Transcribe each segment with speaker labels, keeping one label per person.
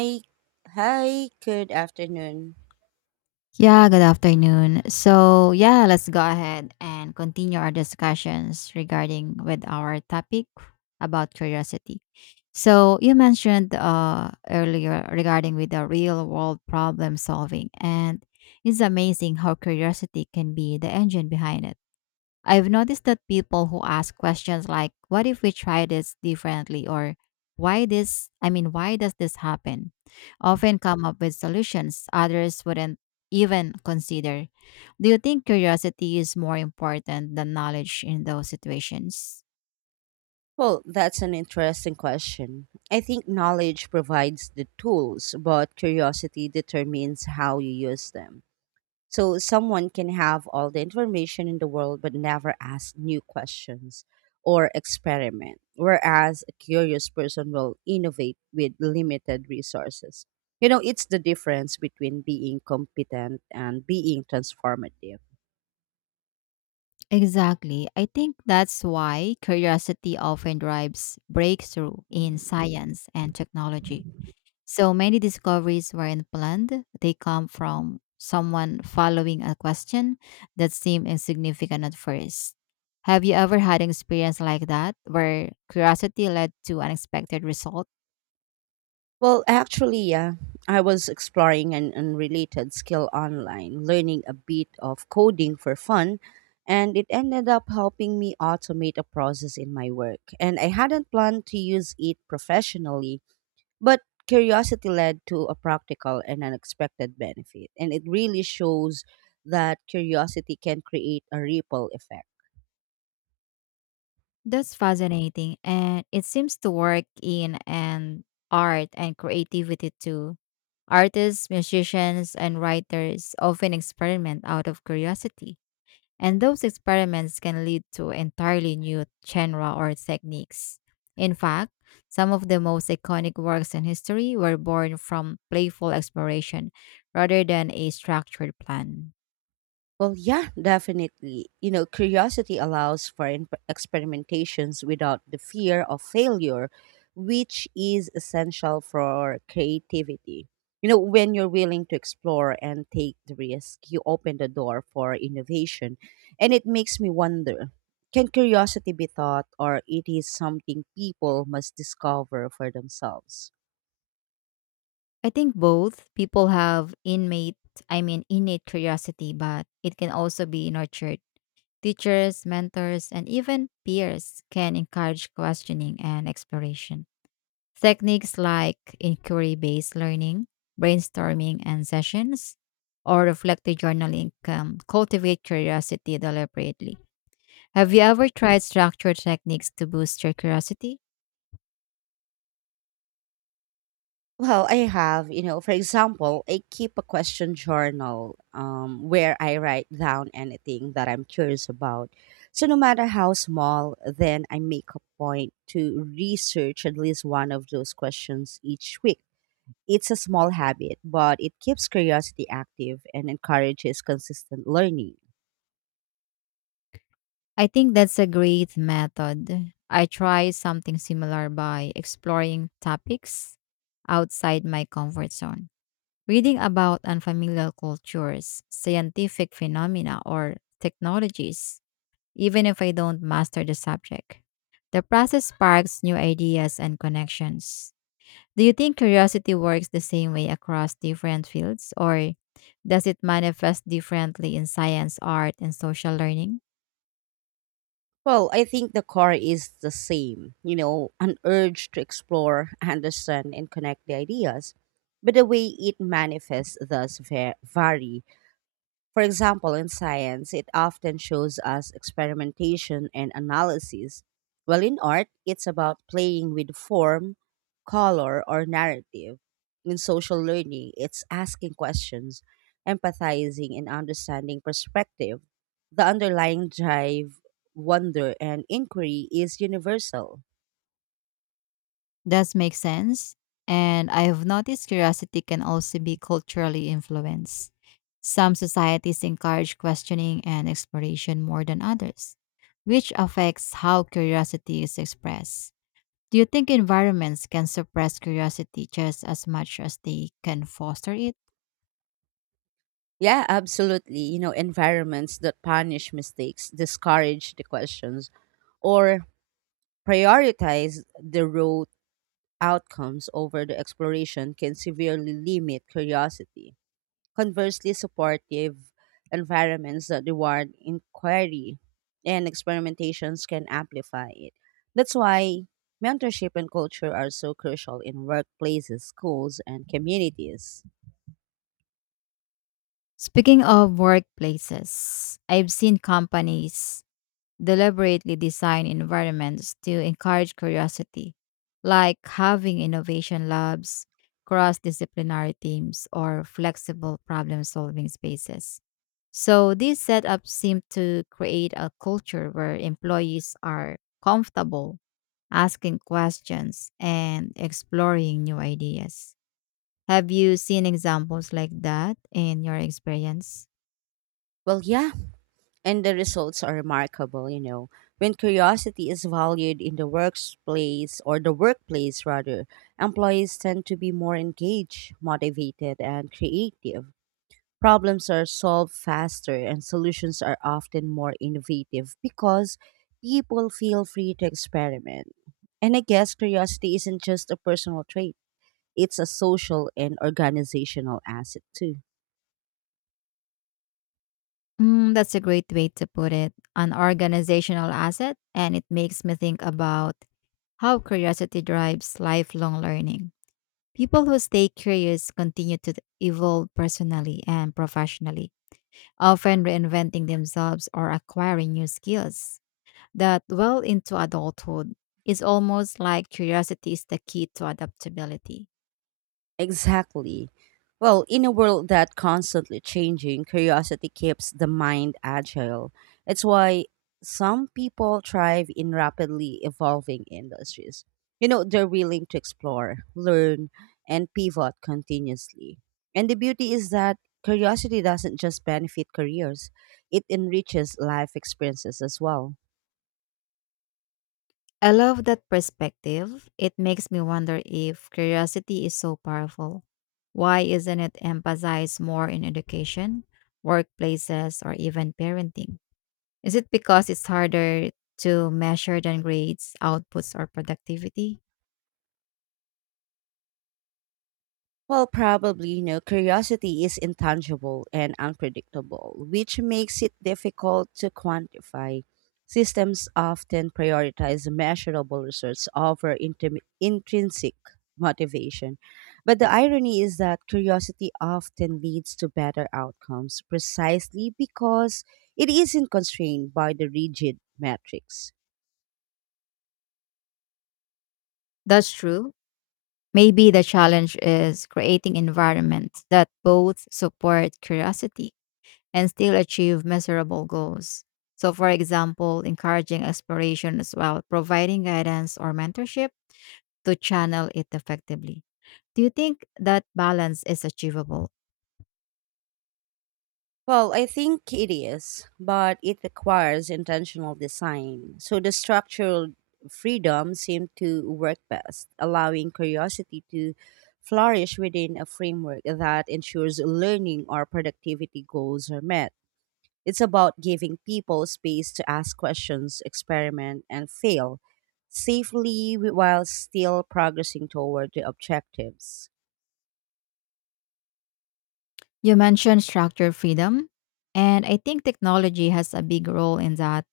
Speaker 1: Hi, hi, good afternoon.
Speaker 2: Yeah, good afternoon. So, yeah, let's go ahead and continue our discussions regarding with our topic about curiosity. So, you mentioned earlier regarding with the real world problem solving, and it's amazing how curiosity can be the engine behind it. I've noticed that people who ask questions like, what if we try this differently? Or why this, I mean, why does this happen? Often come up with solutions others wouldn't even consider. Do you think curiosity is more important than knowledge in those situations?
Speaker 1: Well, that's an interesting question. I think knowledge provides the tools, but curiosity determines how you use them. So, someone can have all the information in the world but never ask new questions or experiment, whereas a curious person will innovate with limited resources. You know, it's the difference between being competent and being transformative.
Speaker 2: Exactly. I think that's why curiosity often drives breakthrough in science and technology. So many discoveries weren't planned. They come from someone following a question that seemed insignificant at first. Have you ever had an experience like that where curiosity led to unexpected result?
Speaker 1: Well, actually, yeah, I was exploring an unrelated skill online, learning a bit of coding for fun, and it ended up helping me automate a process in my work. And I hadn't planned to use it professionally, but curiosity led to a practical and unexpected benefit. And it really shows that curiosity can create a ripple effect.
Speaker 2: That's fascinating and it seems to work in and art and creativity too. Artists, musicians and writers often experiment out of curiosity. And those experiments can lead to entirely new genera or techniques. In fact, some of the most iconic works in history were born from playful exploration rather than a structured plan.
Speaker 1: Well, yeah, definitely. You know, curiosity allows for experimentations without the fear of failure, which is essential for creativity. You know, when you're willing to explore and take the risk, you open the door for innovation. And it makes me wonder, can curiosity be taught, or it is something people must discover for themselves?
Speaker 2: I think both people have innate, I mean innate curiosity, but it can also be nurtured. Teachers, mentors, and even peers can encourage questioning and exploration. Techniques like inquiry based learning, brainstorming, and sessions, or reflective journaling can cultivate curiosity deliberately. Have you ever tried structured techniques to boost your curiosity?
Speaker 1: Well, I have, you know, for example, I keep a question journal, where I write down anything that I'm curious about. So, no matter how small, then I make a point to research at least one of those questions each week. It's a small habit, but it keeps curiosity active and encourages consistent learning.
Speaker 2: I think that's a great method. I try something similar by exploring topics outside my comfort zone. Reading about unfamiliar cultures, scientific phenomena, or technologies even if I don't master the subject. The process sparks new ideas and connections. Do you think curiosity works the same way across different fields, or does it manifest differently in science, art, and social learning?
Speaker 1: Well, I think the core is the same, you know, an urge to explore, understand, and connect the ideas. But the way it manifests thus vary. For example, in science, it often shows us experimentation and analysis, while in art, it's about playing with form, color, or narrative. In social learning, it's asking questions, empathizing, and understanding perspective. The underlying drive, wonder, and inquiry is universal.
Speaker 2: Does make sense. And I have noticed curiosity can also be culturally influenced. Some societies encourage questioning and exploration more than others, which affects how curiosity is expressed. Do you think environments can suppress curiosity just as much as they can foster it?
Speaker 1: Yeah, absolutely. You know, environments that punish mistakes, discourage the questions, or prioritize the rote outcomes over the exploration can severely limit curiosity. Conversely, supportive environments that reward inquiry and experimentations can amplify it. That's why mentorship and culture are so crucial in workplaces, schools, and communities.
Speaker 2: Speaking of workplaces, I've seen companies deliberately design environments to encourage curiosity, like having innovation labs, cross disciplinary teams, or flexible problem solving spaces. So, these setups seem to create a culture where employees are comfortable asking questions, and exploring new ideas. Have you seen examples like that in your experience?
Speaker 1: Well, yeah, and the results are remarkable. You know, when curiosity is valued in the workplace, or the workplace rather, employees tend to be more engaged, motivated, and creative. Problems are solved faster and solutions are often more innovative because people feel free to experiment. And I guess curiosity isn't just a personal trait, it's a social and organizational asset too.
Speaker 2: Mm, that's a great way to put it. An organizational asset, and it makes me think about how curiosity drives lifelong learning. People who stay curious continue to evolve personally and professionally, often reinventing themselves or acquiring new skills. That well into adulthood. It's almost like curiosity is the key to adaptability.
Speaker 1: Exactly. Well, in a world that constantly changing, curiosity keeps the mind agile. It's why some people thrive in rapidly evolving industries. You know, they're willing to explore, learn, and pivot continuously. And the beauty is that curiosity doesn't just benefit careers, it enriches life experiences as well.
Speaker 2: I love that perspective. It makes me wonder if curiosity is so powerful. Why isn't it emphasized more in education, workplaces, or even parenting? Is it because it's harder to measure than grades, outputs, or productivity?
Speaker 1: Well, probably, you know, curiosity is intangible and unpredictable, which makes it difficult to quantify. Systems often prioritize measurable results over intrinsic motivation. But the irony is that curiosity often leads to better outcomes precisely because it isn't constrained by the rigid metrics.
Speaker 2: That's true. Maybe the challenge is creating environments that both support curiosity and still achieve measurable goals. So, for example, encouraging exploration as well, providing guidance or mentorship to channel it effectively. Do you think that balance is achievable?
Speaker 1: Well, I think it is, but it requires intentional design. So the structural freedom seemed to work best, allowing curiosity to flourish within a framework that ensures learning or productivity goals are met. It's about giving people space to ask questions, experiment, and fail safely while still progressing toward the objectives.
Speaker 2: You mentioned structure freedom, and I think technology has a big role in that.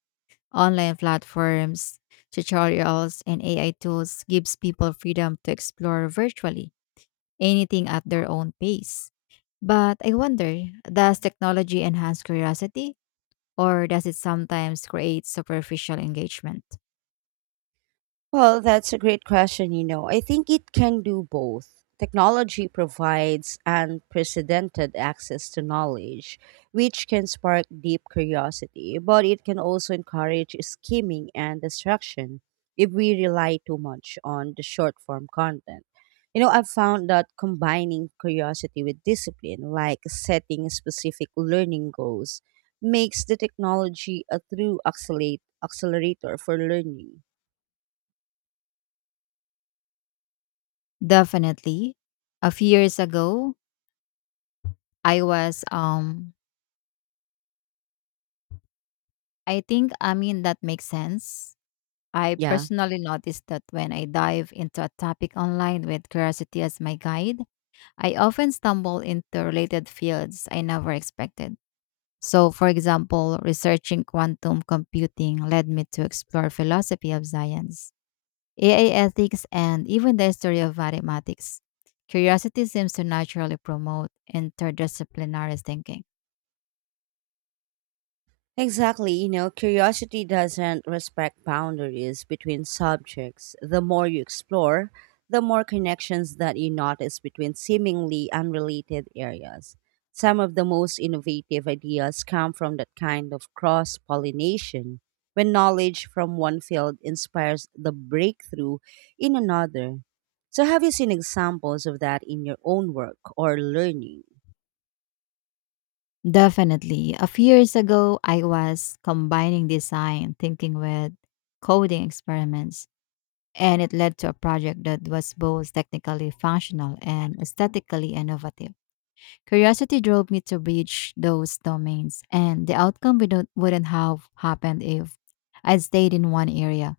Speaker 2: Online platforms, tutorials, and AI tools gives people freedom to explore virtually anything at their own pace. But I wonder, does technology enhance curiosity or does it sometimes create superficial engagement?
Speaker 1: Well, that's a great question. You know, I think it can do both. Technology provides unprecedented access to knowledge, which can spark deep curiosity, but it can also encourage skimming and distraction if we rely too much on the short form content. You know, I've found that combining curiosity with discipline, like setting specific learning goals, makes the technology a true accelerator for learning.
Speaker 2: Definitely. A few years ago, I was um I mean that makes sense. I
Speaker 1: Yeah.
Speaker 2: personally noticed that when I dive into a topic online with curiosity as my guide, I often stumble into related fields I never expected. So, for example, researching quantum computing led me to explore philosophy of science, AI ethics, and even the history of mathematics. Curiosity seems to naturally promote interdisciplinary thinking.
Speaker 1: Exactly, you know, curiosity doesn't respect boundaries between subjects. The more you explore, the more connections that you notice between seemingly unrelated areas. Some of the most innovative ideas come from that kind of cross pollination, when knowledge from one field inspires the breakthrough in another. So, have you seen examples of that in your own work or learning?
Speaker 2: Definitely. A few years ago, I was combining design thinking with coding experiments, and it led to a project that was both technically functional and aesthetically innovative. Curiosity drove me to reach those domains, and the outcome wouldn't have happened if I'd stayed in one area.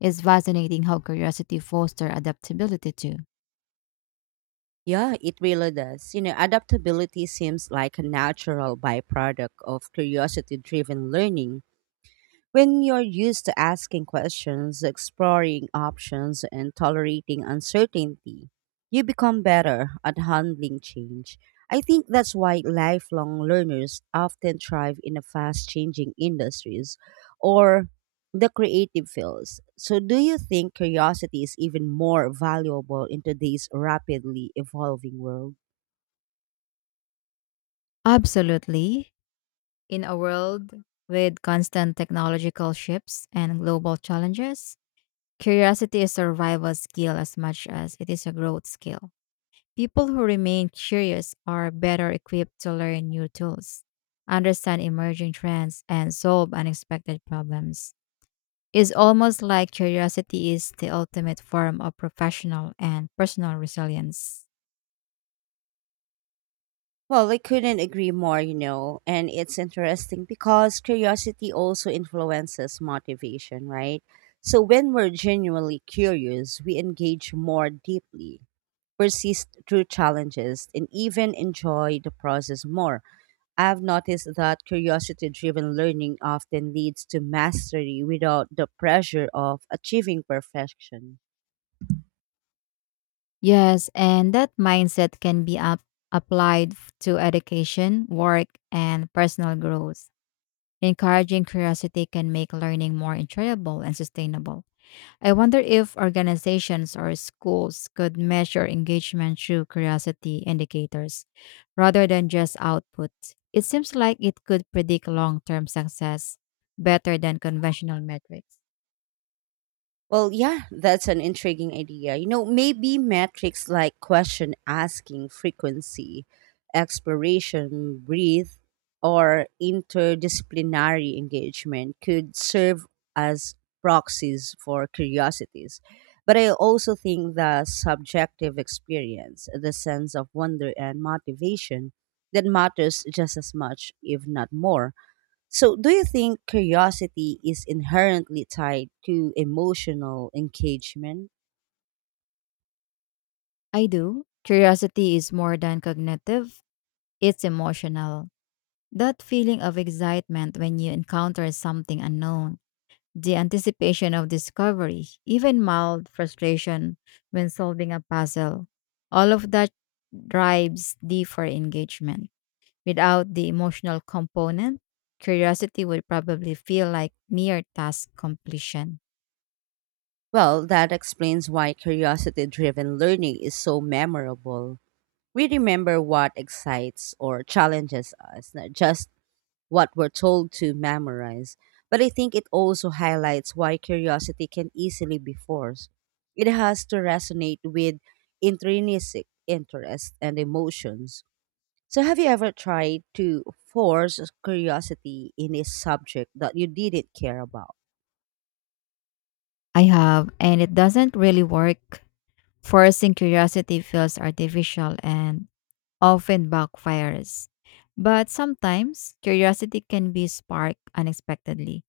Speaker 2: It's fascinating how curiosity fosters adaptability too.
Speaker 1: Yeah, it really does. You know, adaptability seems like a natural byproduct of curiosity driven learning. When you're used to asking questions, exploring options, and tolerating uncertainty, you become better at handling change. I think that's why lifelong learners often thrive in the fast changing industries or the creative fields. So, do you think curiosity is even more valuable in today's rapidly evolving world?
Speaker 2: Absolutely. In a world with constant technological shifts and global challenges, curiosity is a survival skill as much as it is a growth skill. People who remain curious are better equipped to learn new tools, understand emerging trends, and solve unexpected problems. It's almost like curiosity is the ultimate form of professional and personal resilience.
Speaker 1: Well, I couldn't agree more, you know, and it's interesting because curiosity also influences motivation, right? So when we're genuinely curious, we engage more deeply, persist through challenges, and even enjoy the process more. I've noticed that curiosity driven learning often leads to mastery without the pressure of achieving perfection.
Speaker 2: Yes, and that mindset can be applied to education, work, and personal growth. Encouraging curiosity can make learning more enjoyable and sustainable. I wonder if organizations or schools could measure engagement through curiosity indicators rather than just output. It seems like it could predict long term success better than conventional metrics.
Speaker 1: Well, yeah, that's an intriguing idea. You know, maybe metrics like question asking frequency, exploration, breathe, or interdisciplinary engagement could serve as proxies for curiosities. But I also think the subjective experience, the sense of wonder and motivation, that matters just as much, if not more. So, do you think curiosity is inherently tied to emotional engagement?
Speaker 2: I do. Curiosity is more than cognitive, it's emotional. That feeling of excitement when you encounter something unknown. The anticipation of discovery, even mild frustration when solving a puzzle, all of that drives deeper engagement. Without the emotional component, curiosity would probably feel like mere task completion.
Speaker 1: Well, that explains why curiosity driven learning is so memorable. We remember what excites or challenges us, not just what we're told to memorize. But I think it also highlights why curiosity can easily be forced. It has to resonate with intrinsic interest and emotions. So, have you ever tried to force curiosity in a subject that you didn't care about?
Speaker 2: I have, and it doesn't really work. Forcing curiosity feels artificial and often backfires. But sometimes curiosity can be sparked unexpectedly.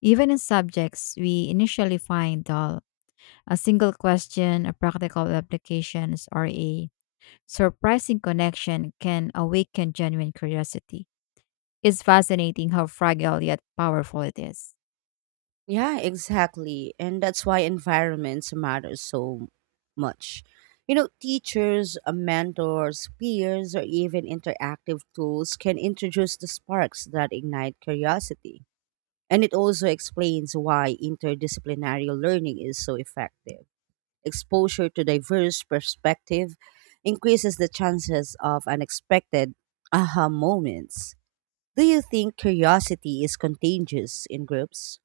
Speaker 2: Even in subjects we initially find dull, a single question, a practical applications, or a surprising connection can awaken genuine curiosity. It's fascinating how fragile yet powerful it is.
Speaker 1: Yeah, exactly. And that's why environments matter so much. You know, teachers, mentors, peers, or even interactive tools can introduce the sparks that ignite curiosity. And it also explains why interdisciplinary learning is so effective. Exposure to diverse perspective increases the chances of unexpected aha moments. Do you think curiosity is contagious in groups?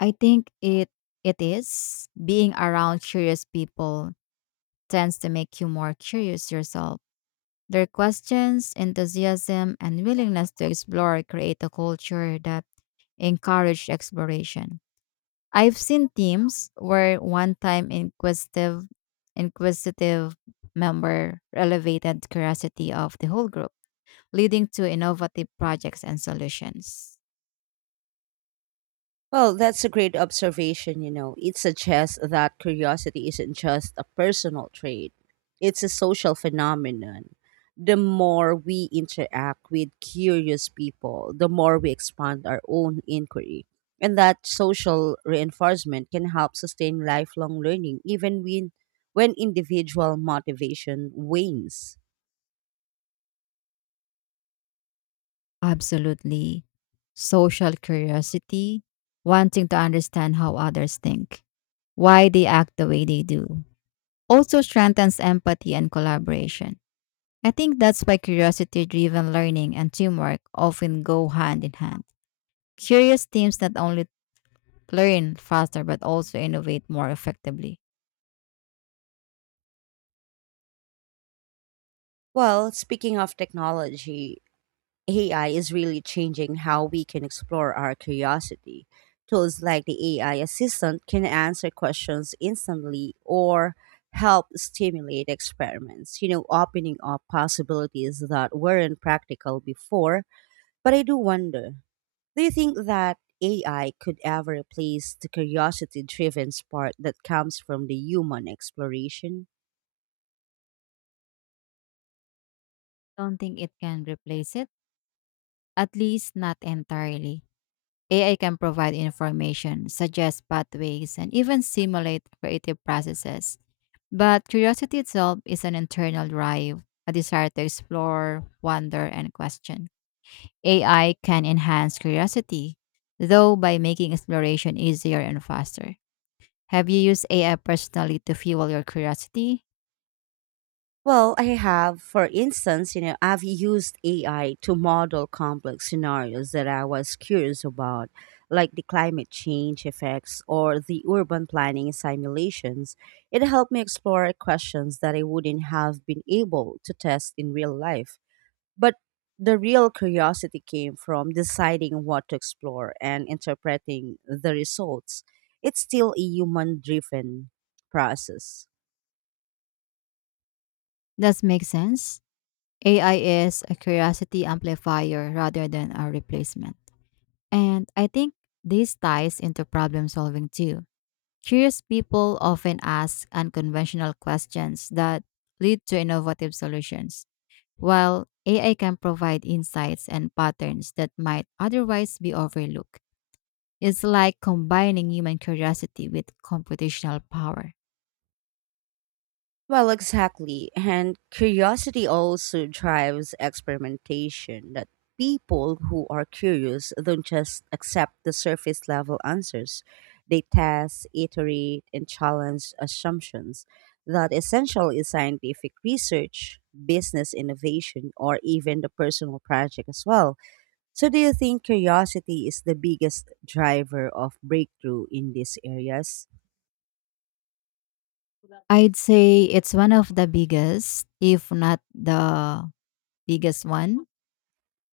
Speaker 2: I think it is being around curious people tends to make you more curious yourself. Their questions, enthusiasm, and willingness to explore create a culture that encourage exploration. I've seen teams where one time inquisitive member elevated curiosity of the whole group, leading to innovative projects and solutions.
Speaker 1: Well, that's a great observation, you know. It suggests that curiosity isn't just a personal trait, it's a social phenomenon. The more we interact with curious people, the more we expand our own inquiry. And that social reinforcement can help sustain lifelong learning even when individual motivation wanes.
Speaker 2: Absolutely. Social curiosity, wanting to understand how others think, why they act the way they do, also strengthens empathy and collaboration. I think that's why curiosity driven learning and teamwork often go hand in hand. Curious teams not only learn faster but also innovate more effectively.
Speaker 1: Well, speaking of technology, AI is really changing how we can explore our curiosity. Tools like the AI assistant can answer questions instantly or help stimulate experiments, you know, opening up possibilities that weren't practical before. But I do wonder, do you think that AI could ever replace the curiosity driven spark that comes from the human exploration?
Speaker 2: Don't think it can replace it, at least not entirely. AI can provide information, suggest pathways, and even simulate creative processes. But curiosity itself is an internal drive, a desire to explore, wonder, and question. AI can enhance curiosity, though by making exploration easier and faster. Have you used AI personally to fuel your curiosity?
Speaker 1: Well, I have, for instance, you know, I've used AI to model complex scenarios that I was curious about, like the climate change effects or the urban planning simulations. It helped me explore questions that I wouldn't have been able to test in real life. But the real curiosity came from deciding what to explore and interpreting the results. It's still a human driven process.
Speaker 2: Does make sense? AI is a curiosity amplifier rather than a replacement. And I think this ties into problem solving too. Curious people often ask unconventional questions that lead to innovative solutions, while AI can provide insights and patterns that might otherwise be overlooked. It's like combining human curiosity with computational power.
Speaker 1: Well, exactly. And curiosity also drives experimentation, that people who are curious don't just accept the surface level answers. They test, iterate, and challenge assumptions. That essential is scientific research, business innovation, or even the personal project as well. So do you think curiosity is the biggest driver of breakthrough in these areas?
Speaker 2: I'd say it's one of the biggest, if not the biggest one.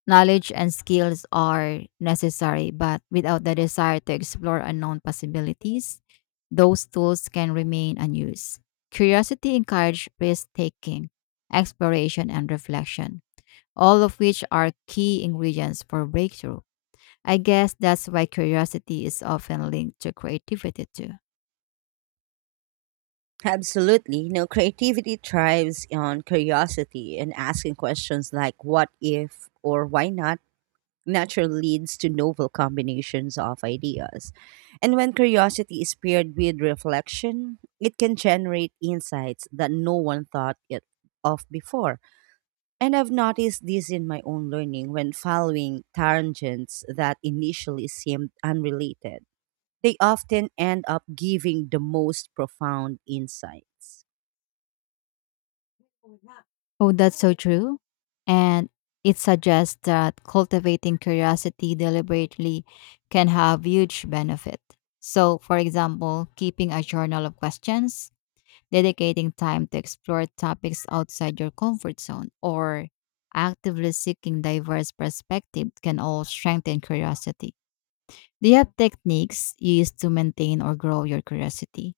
Speaker 2: Knowledge and skills are necessary, but without the desire to explore unknown possibilities, those tools can remain unused. Curiosity encourages risk taking, exploration, and reflection, all of which are key ingredients for breakthrough. I guess that's why curiosity is often linked to creativity too.
Speaker 1: Absolutely. No, creativity thrives on curiosity, and asking questions like what if or why not naturally leads to novel combinations of ideas. And when curiosity is paired with reflection, it can generate insights that no one thought it of before. And I've noticed this in my own learning when following tangents that initially seemed unrelated. They often end up giving the most profound insights.
Speaker 2: Oh, that's so true. And it suggests that cultivating curiosity deliberately can have huge benefit. So, for example, keeping a journal of questions, dedicating time to explore topics outside your comfort zone, or actively seeking diverse perspectives can all strengthen curiosity. Do you have techniques you use to maintain or grow your curiosity?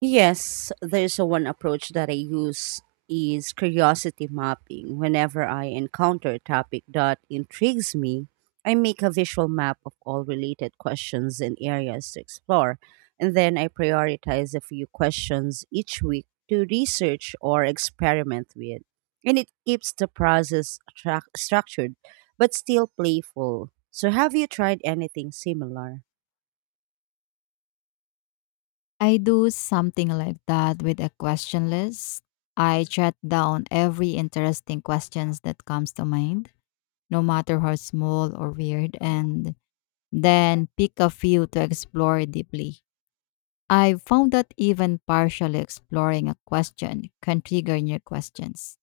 Speaker 1: Yes, there's a one approach that I use is curiosity mapping. Whenever I encounter a topic that intrigues me, I make a visual map of all related questions and areas to explore, and then I prioritize a few questions each week to research or experiment with. And it keeps the process structured but still playful. So have you tried anything similar?
Speaker 2: I do something like that with a question list. I jot down every interesting questions that comes to mind, no matter how small or weird, and then pick a few to explore deeply. I found that even partially exploring a question can trigger new questions,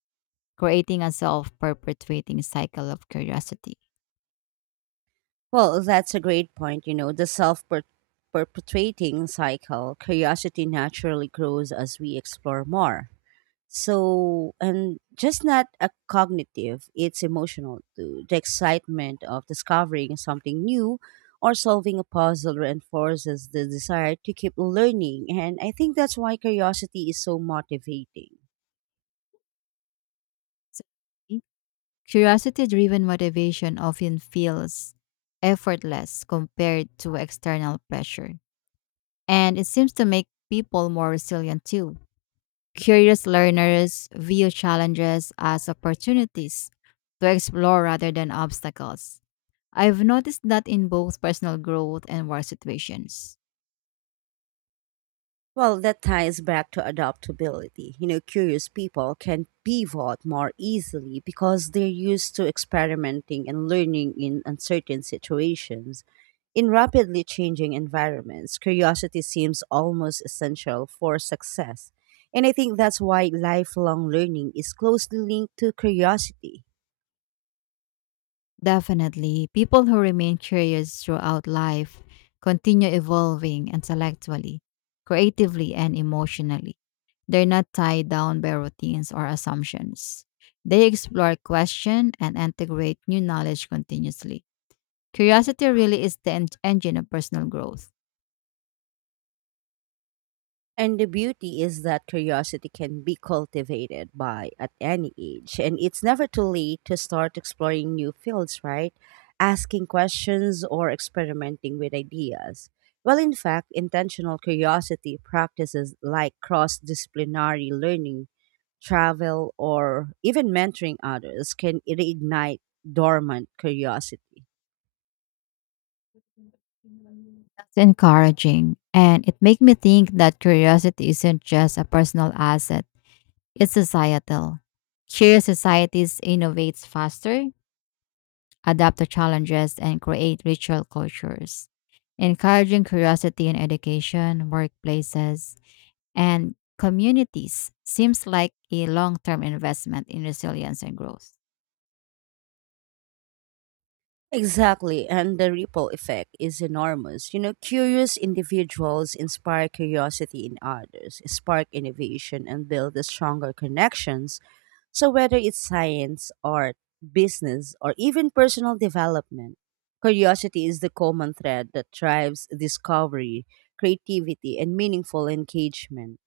Speaker 2: creating a self-perpetuating cycle of curiosity.
Speaker 1: Well, that's a great point. You know, the self perpetuating cycle, curiosity naturally grows as we explore more. So, and just not a cognitive, it's emotional too. The excitement of discovering something new or solving a puzzle reinforces the desire to keep learning. And I think that's why curiosity is so motivating.
Speaker 2: So, curiosity-driven motivation often feels effortless compared to external pressure, and it seems to make people more resilient too. Curious learners view challenges as opportunities to explore rather than obstacles. I've noticed that in both personal growth and work situations.
Speaker 1: Well, that ties back to adaptability. You know, curious people can pivot more easily because they're used to experimenting and learning in uncertain situations. In rapidly changing environments, curiosity seems almost essential for success. And I think that's why lifelong learning is closely linked to curiosity.
Speaker 2: Definitely. People who remain curious throughout life continue evolving intellectually, creatively, and emotionally. They're not tied down by routines or assumptions. They explore, question, and integrate new knowledge continuously. Curiosity really is the engine of personal growth.
Speaker 1: And the beauty is that curiosity can be cultivated by at any age, and it's never too late to start exploring new fields, right? Asking questions or experimenting with ideas. Well, in fact, intentional curiosity practices like cross disciplinary learning, travel, or even mentoring others can reignite dormant curiosity.
Speaker 2: That's encouraging. And it makes me think that curiosity isn't just a personal asset, it's societal. Curious societies innovates faster, adapt to challenges, and create ritual cultures. Encouraging curiosity in education, workplaces, and communities seems like a long term investment in resilience and growth.
Speaker 1: Exactly, and the ripple effect is enormous. You know, curious individuals inspire curiosity in others, spark innovation, and build the stronger connections. So, whether it's science, art, business, or even personal development, curiosity is the common thread that drives discovery, creativity, and meaningful engagement.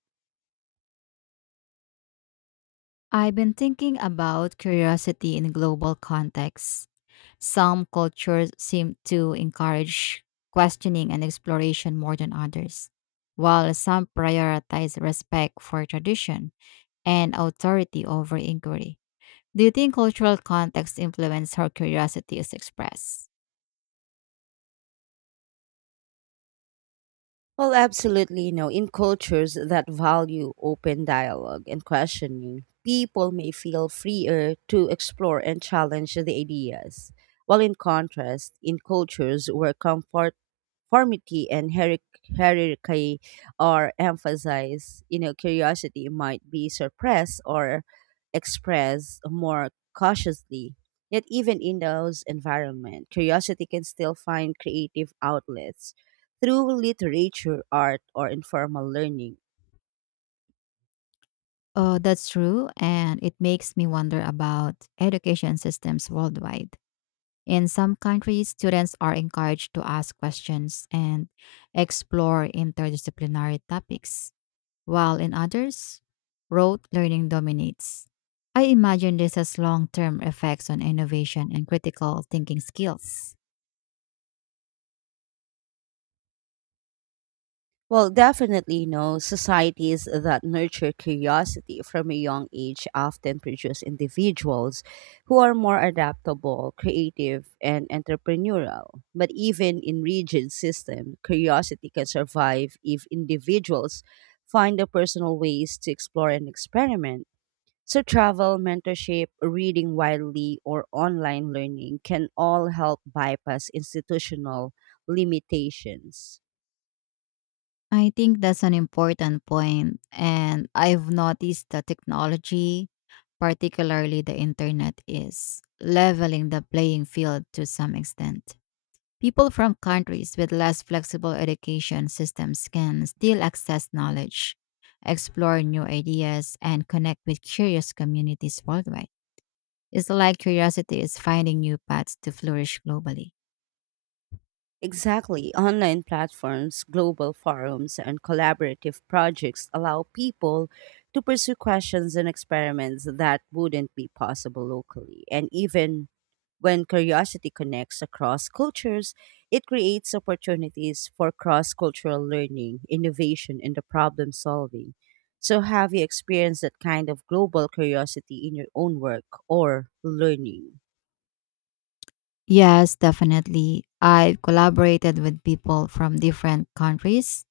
Speaker 2: I've been thinking about curiosity in global contexts. Some cultures seem to encourage questioning and exploration more than others, while some prioritize respect for tradition and authority over inquiry. Do you think cultural context influence how curiosity is expressed?
Speaker 1: Well, absolutely. No, in cultures that value open dialogue and questioning, people may feel freer to explore and challenge the ideas. While in contrast, in cultures where comfort, conformity, and hierarchy are emphasized, you know, curiosity might be suppressed or expressed more cautiously. Yet, even in those environments, curiosity can still find creative outlets through literature, art, or informal learning.
Speaker 2: Oh, that's true, and it makes me wonder about education systems worldwide. In some countries, students are encouraged to ask questions and explore interdisciplinary topics, while in others, rote learning dominates. I imagine this has long term effects on innovation and critical thinking skills.
Speaker 1: Well, definitely, no, societies that nurture curiosity from a young age often produce individuals who are more adaptable, creative, and entrepreneurial. But even in rigid systems, curiosity can survive if individuals find the personal ways to explore and experiment. So, travel, mentorship, reading widely, or online learning can all help bypass institutional limitations.
Speaker 2: I think that's an important point, and I've noticed that technology, particularly the internet, is leveling the playing field to some extent. People from countries with less flexible education systems can still access knowledge, explore new ideas, and connect with curious communities worldwide. It's like curiosity is finding new paths to flourish globally.
Speaker 1: Exactly. Online platforms, global forums, and collaborative projects allow people to pursue questions and experiments that wouldn't be possible locally. And even when curiosity connects across cultures, it creates opportunities for cross cultural learning, innovation, and the problem solving. So, have you experienced that kind of global curiosity in your own work or learning?
Speaker 2: Yes, definitely. I've collaborated with people from different countries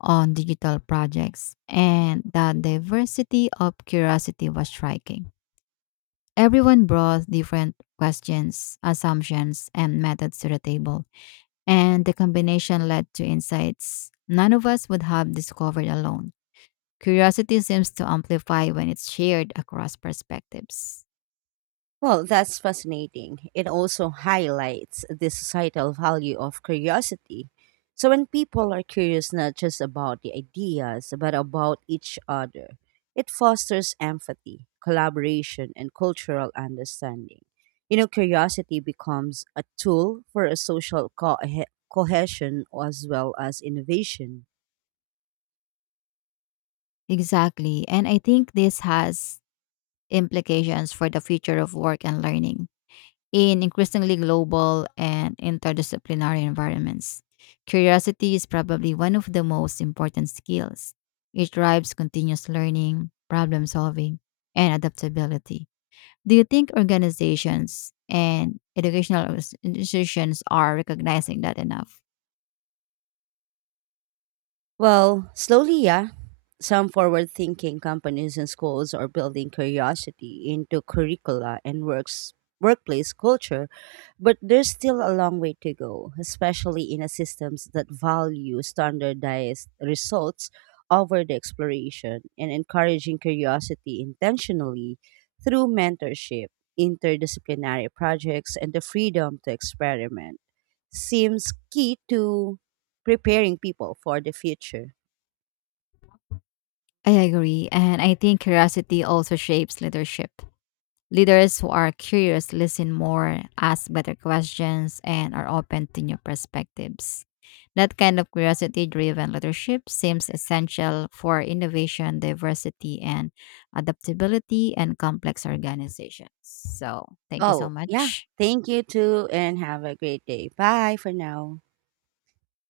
Speaker 2: on digital projects, and the diversity of curiosity was striking. Everyone brought different questions, assumptions, and methods to the table, and the combination led to insights none of us would have discovered alone. Curiosity seems to amplify when it's shared across perspectives.
Speaker 1: Well, that's fascinating. It also highlights the societal value of curiosity. So, when people are curious not just about the ideas, but about each other, it fosters empathy, collaboration, and cultural understanding. You know, curiosity becomes a tool for a social cohesion as well as innovation.
Speaker 2: Exactly, and I think this has implications for the future of work and learning in increasingly global and interdisciplinary environments. Curiosity is probably one of the most important skills. It drives continuous learning, problem solving, and adaptability. Do you think organizations and educational institutions are recognizing that enough?
Speaker 1: Well, slowly, yeah. Some forward thinking companies and schools are building curiosity into curricula and works workplace culture, but there's still a long way to go, especially in a systems that value standardized results over the exploration, and encouraging curiosity intentionally through mentorship, interdisciplinary projects, and the freedom to experiment seems key to preparing people for the future.
Speaker 2: I agree. And I think curiosity also shapes leadership. Leaders who are curious listen more, ask better questions, and are open to new perspectives. That kind of curiosity driven leadership seems essential for innovation, diversity, and adaptability and complex organizations. So, thank you so
Speaker 1: Oh, yeah.
Speaker 2: much.
Speaker 1: Thank you too, and have a great day. Bye for now.